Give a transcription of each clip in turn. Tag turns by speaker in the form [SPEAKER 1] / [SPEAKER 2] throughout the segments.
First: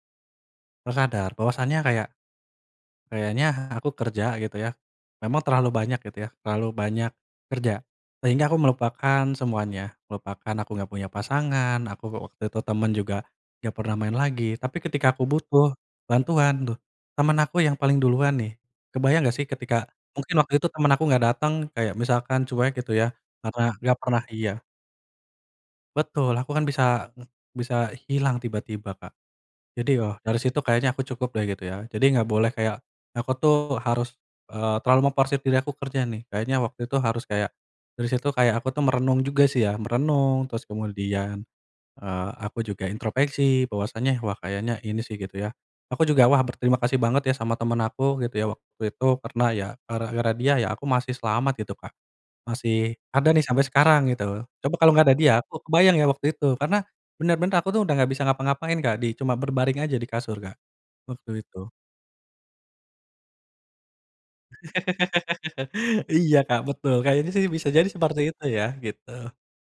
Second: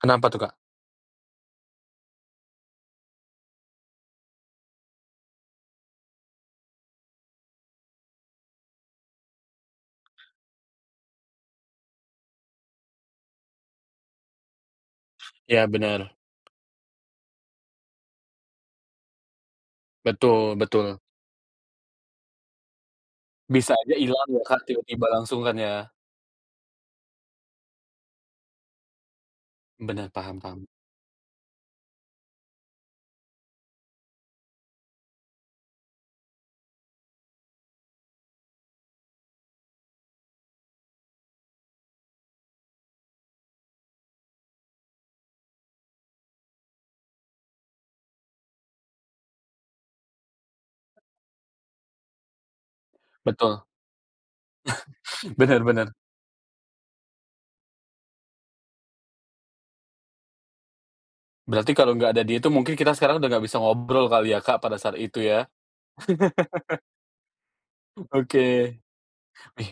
[SPEAKER 1] Kenapa tuh, Kak?
[SPEAKER 2] Terus sadar bahwasannya kayak, kayaknya aku kerja gitu ya, memang terlalu banyak gitu ya, terlalu banyak, kerja. Sehingga aku melupakan semuanya, melupakan aku enggak punya pasangan aku, eee, waktu itu temen juga, enggak pernah main lagi tapi ketika aku
[SPEAKER 1] Iya
[SPEAKER 2] butuh
[SPEAKER 1] benar.
[SPEAKER 2] bantuan tuh, temen aku yang paling duluan nih. Kebayang enggak sih, ketika mungkin waktu
[SPEAKER 1] Betul
[SPEAKER 2] itu temen
[SPEAKER 1] betul.
[SPEAKER 2] aku enggak datang kayak misalkan cuek gitu ya, karena
[SPEAKER 1] Bisa aja
[SPEAKER 2] enggak pernah
[SPEAKER 1] ilang ya Kak
[SPEAKER 2] iya.
[SPEAKER 1] tiba-tiba langsung kan ya.
[SPEAKER 2] Betul aku kan bisa ng bisa hilang tiba-tiba Kak, jadi ya
[SPEAKER 1] Benar
[SPEAKER 2] dari
[SPEAKER 1] paham
[SPEAKER 2] situ
[SPEAKER 1] paham.
[SPEAKER 2] kayaknya aku cukup deh gitu ya jadi enggak boleh kayak, aku tuh harus, eee, terlalu memforsir diri aku kerja nih kayaknya waktu itu harus kayak, dari situ kayak aku tuh merenung juga sih ya, merenung terus kemudian, eee, aku juga introspeksi bahwasanya wah kayaknya ini sih gitu ya. Aku juga wah berterima kasih banget ya sama temen aku gitu ya waktu itu karena ya gara-gara dia ya aku masih selamat gitu Kak, masih ada nih
[SPEAKER 1] Betul.
[SPEAKER 2] sampai sekarang gitu. Coba kalau enggak ada dia aku
[SPEAKER 1] Bener bener.
[SPEAKER 2] kebayang ya waktu itu karena bener-bener aku tuh udah enggak bisa ngapa-ngapain Kak, di cuma berbaring aja di kasur Kak, waktu itu.
[SPEAKER 1] Berarti kalau enggak ada dia tuh mungkin kita sekarang udah enggak bisa ngobrol kali ya Kak, pada saat itu ya.
[SPEAKER 2] Iya Kak betul kayaknya sih bisa jadi seperti
[SPEAKER 1] Oke,
[SPEAKER 2] itu ya, gitu.
[SPEAKER 1] wih,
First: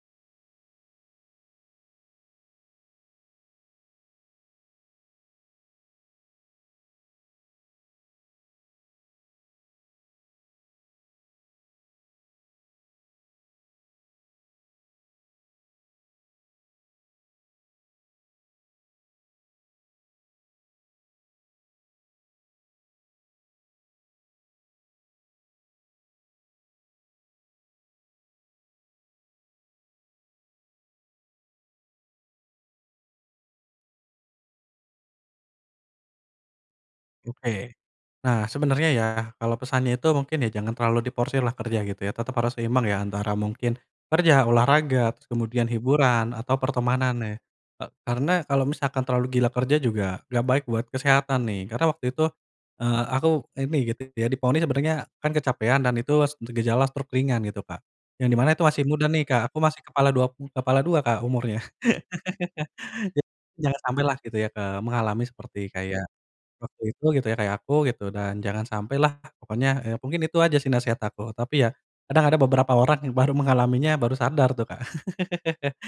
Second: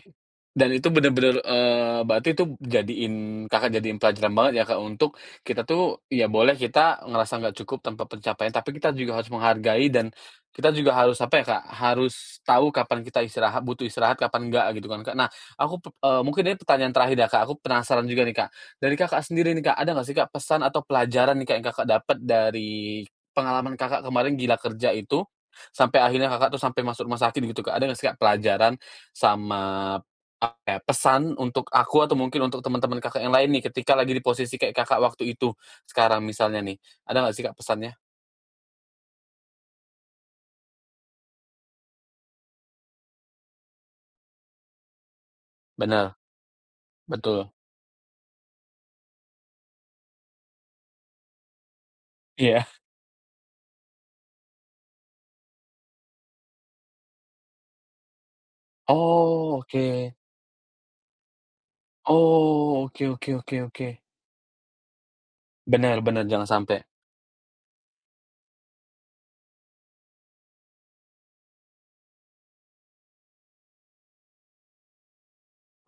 [SPEAKER 1] dan itu bener-bener, eee, berarti tuh jadiin Kakak jadiin pelajaran banget ya Kak, untuk, kita tuh ya boleh kita ngerasa enggak cukup tanpa pencapaian tapi kita juga harus menghargai dan, kita juga harus apa ya Kak, harus tahu kapan kita istirahat, butuh istirahat, kapan enggak gitu kan Kak nah aku pep eee, mungkin ini pertanyaan terakhir ya Kak, aku penasaran juga nih Kak, dari Kakak, sendiri nih Kak ada enggak sih Kak pesan atau pelajaran nih Kak yang Kakak dapet dari pengalaman Kakak kemarin gila kerja itu, sampai akhirnya Kakak tuh sampai masuk rumah sakit gitu Kak ada enggak sih Kak pelajaran, sama apa ya pesan untuk aku atau mungkin untuk teman-teman Kakak yang lain nih ketika lagi di posisi kayak Kakak waktu itu, sekarang misalnya nih, ada enggak sih Kak
[SPEAKER 2] Oke.
[SPEAKER 1] pesannya?
[SPEAKER 2] Nah, sebenarnya ya, kalau pesannya itu mungkin ya jangan terlalu diforsirlah kerja gitu ya tetap harus seimbang ya antara mungkin, kerja, olahraga terus kemudian
[SPEAKER 1] Benar.
[SPEAKER 2] hiburan atau pertemanan nih,
[SPEAKER 1] Betul.
[SPEAKER 2] eee, karena kalau misalkan terlalu gila kerja juga enggak baik buat kesehatan nih karena waktu itu,
[SPEAKER 1] Iya.
[SPEAKER 2] eee, aku ini gitu ya, divonis sebenarnya kan kecapean dan itu s gejala stroke ringan gitu Kak. Yang di mana itu masih muda nih Kak,
[SPEAKER 1] Oh,
[SPEAKER 2] aku masih kepala
[SPEAKER 1] oke.
[SPEAKER 2] 2 pu kepala 2 Kak umurnya.
[SPEAKER 1] Oh, oke
[SPEAKER 2] Jadi
[SPEAKER 1] oke oke
[SPEAKER 2] jangan
[SPEAKER 1] oke.
[SPEAKER 2] sampailah gitu ya, eee, mengalami seperti
[SPEAKER 1] Bener
[SPEAKER 2] kayak,
[SPEAKER 1] bener jangan
[SPEAKER 2] waktu
[SPEAKER 1] sampai.
[SPEAKER 2] itu gitu ya kayak aku gitu, dan jangan sampailah pokoknya, eee, mungkin itu aja sih nasehat aku tapi ya, kadang ada beberapa orang yang baru mengalaminya, baru sadar tuh Kak.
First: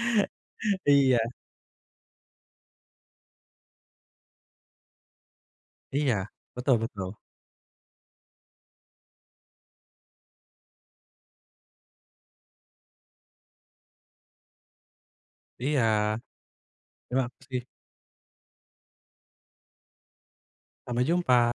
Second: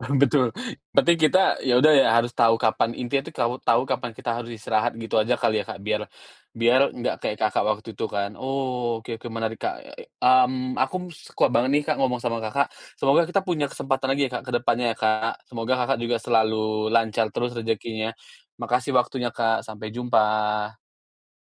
[SPEAKER 1] Betul, berarti
[SPEAKER 2] Iya.
[SPEAKER 1] kita ya udah ya harus tahu kapan, intinya tuh kawu tahu kapan kita harus istirahat gitu aja kali ya Kak, biar,
[SPEAKER 2] Iya, betul
[SPEAKER 1] biar
[SPEAKER 2] betul.
[SPEAKER 1] enggak kayak Kakak waktu itu kan oh oke oke menarik Kak, eee i mmm, aku suka banget nih Kak ngomong sama Kakak, semoga kita punya kesempatan lagi ya Kak ke depannya ya Kak semoga
[SPEAKER 2] Iya,
[SPEAKER 1] Kakak juga selalu
[SPEAKER 2] terima
[SPEAKER 1] lancar terus
[SPEAKER 2] kasih.
[SPEAKER 1] rezekinya, makasih waktunya Kak, sampai jumpa.
[SPEAKER 2] Sampai jumpa.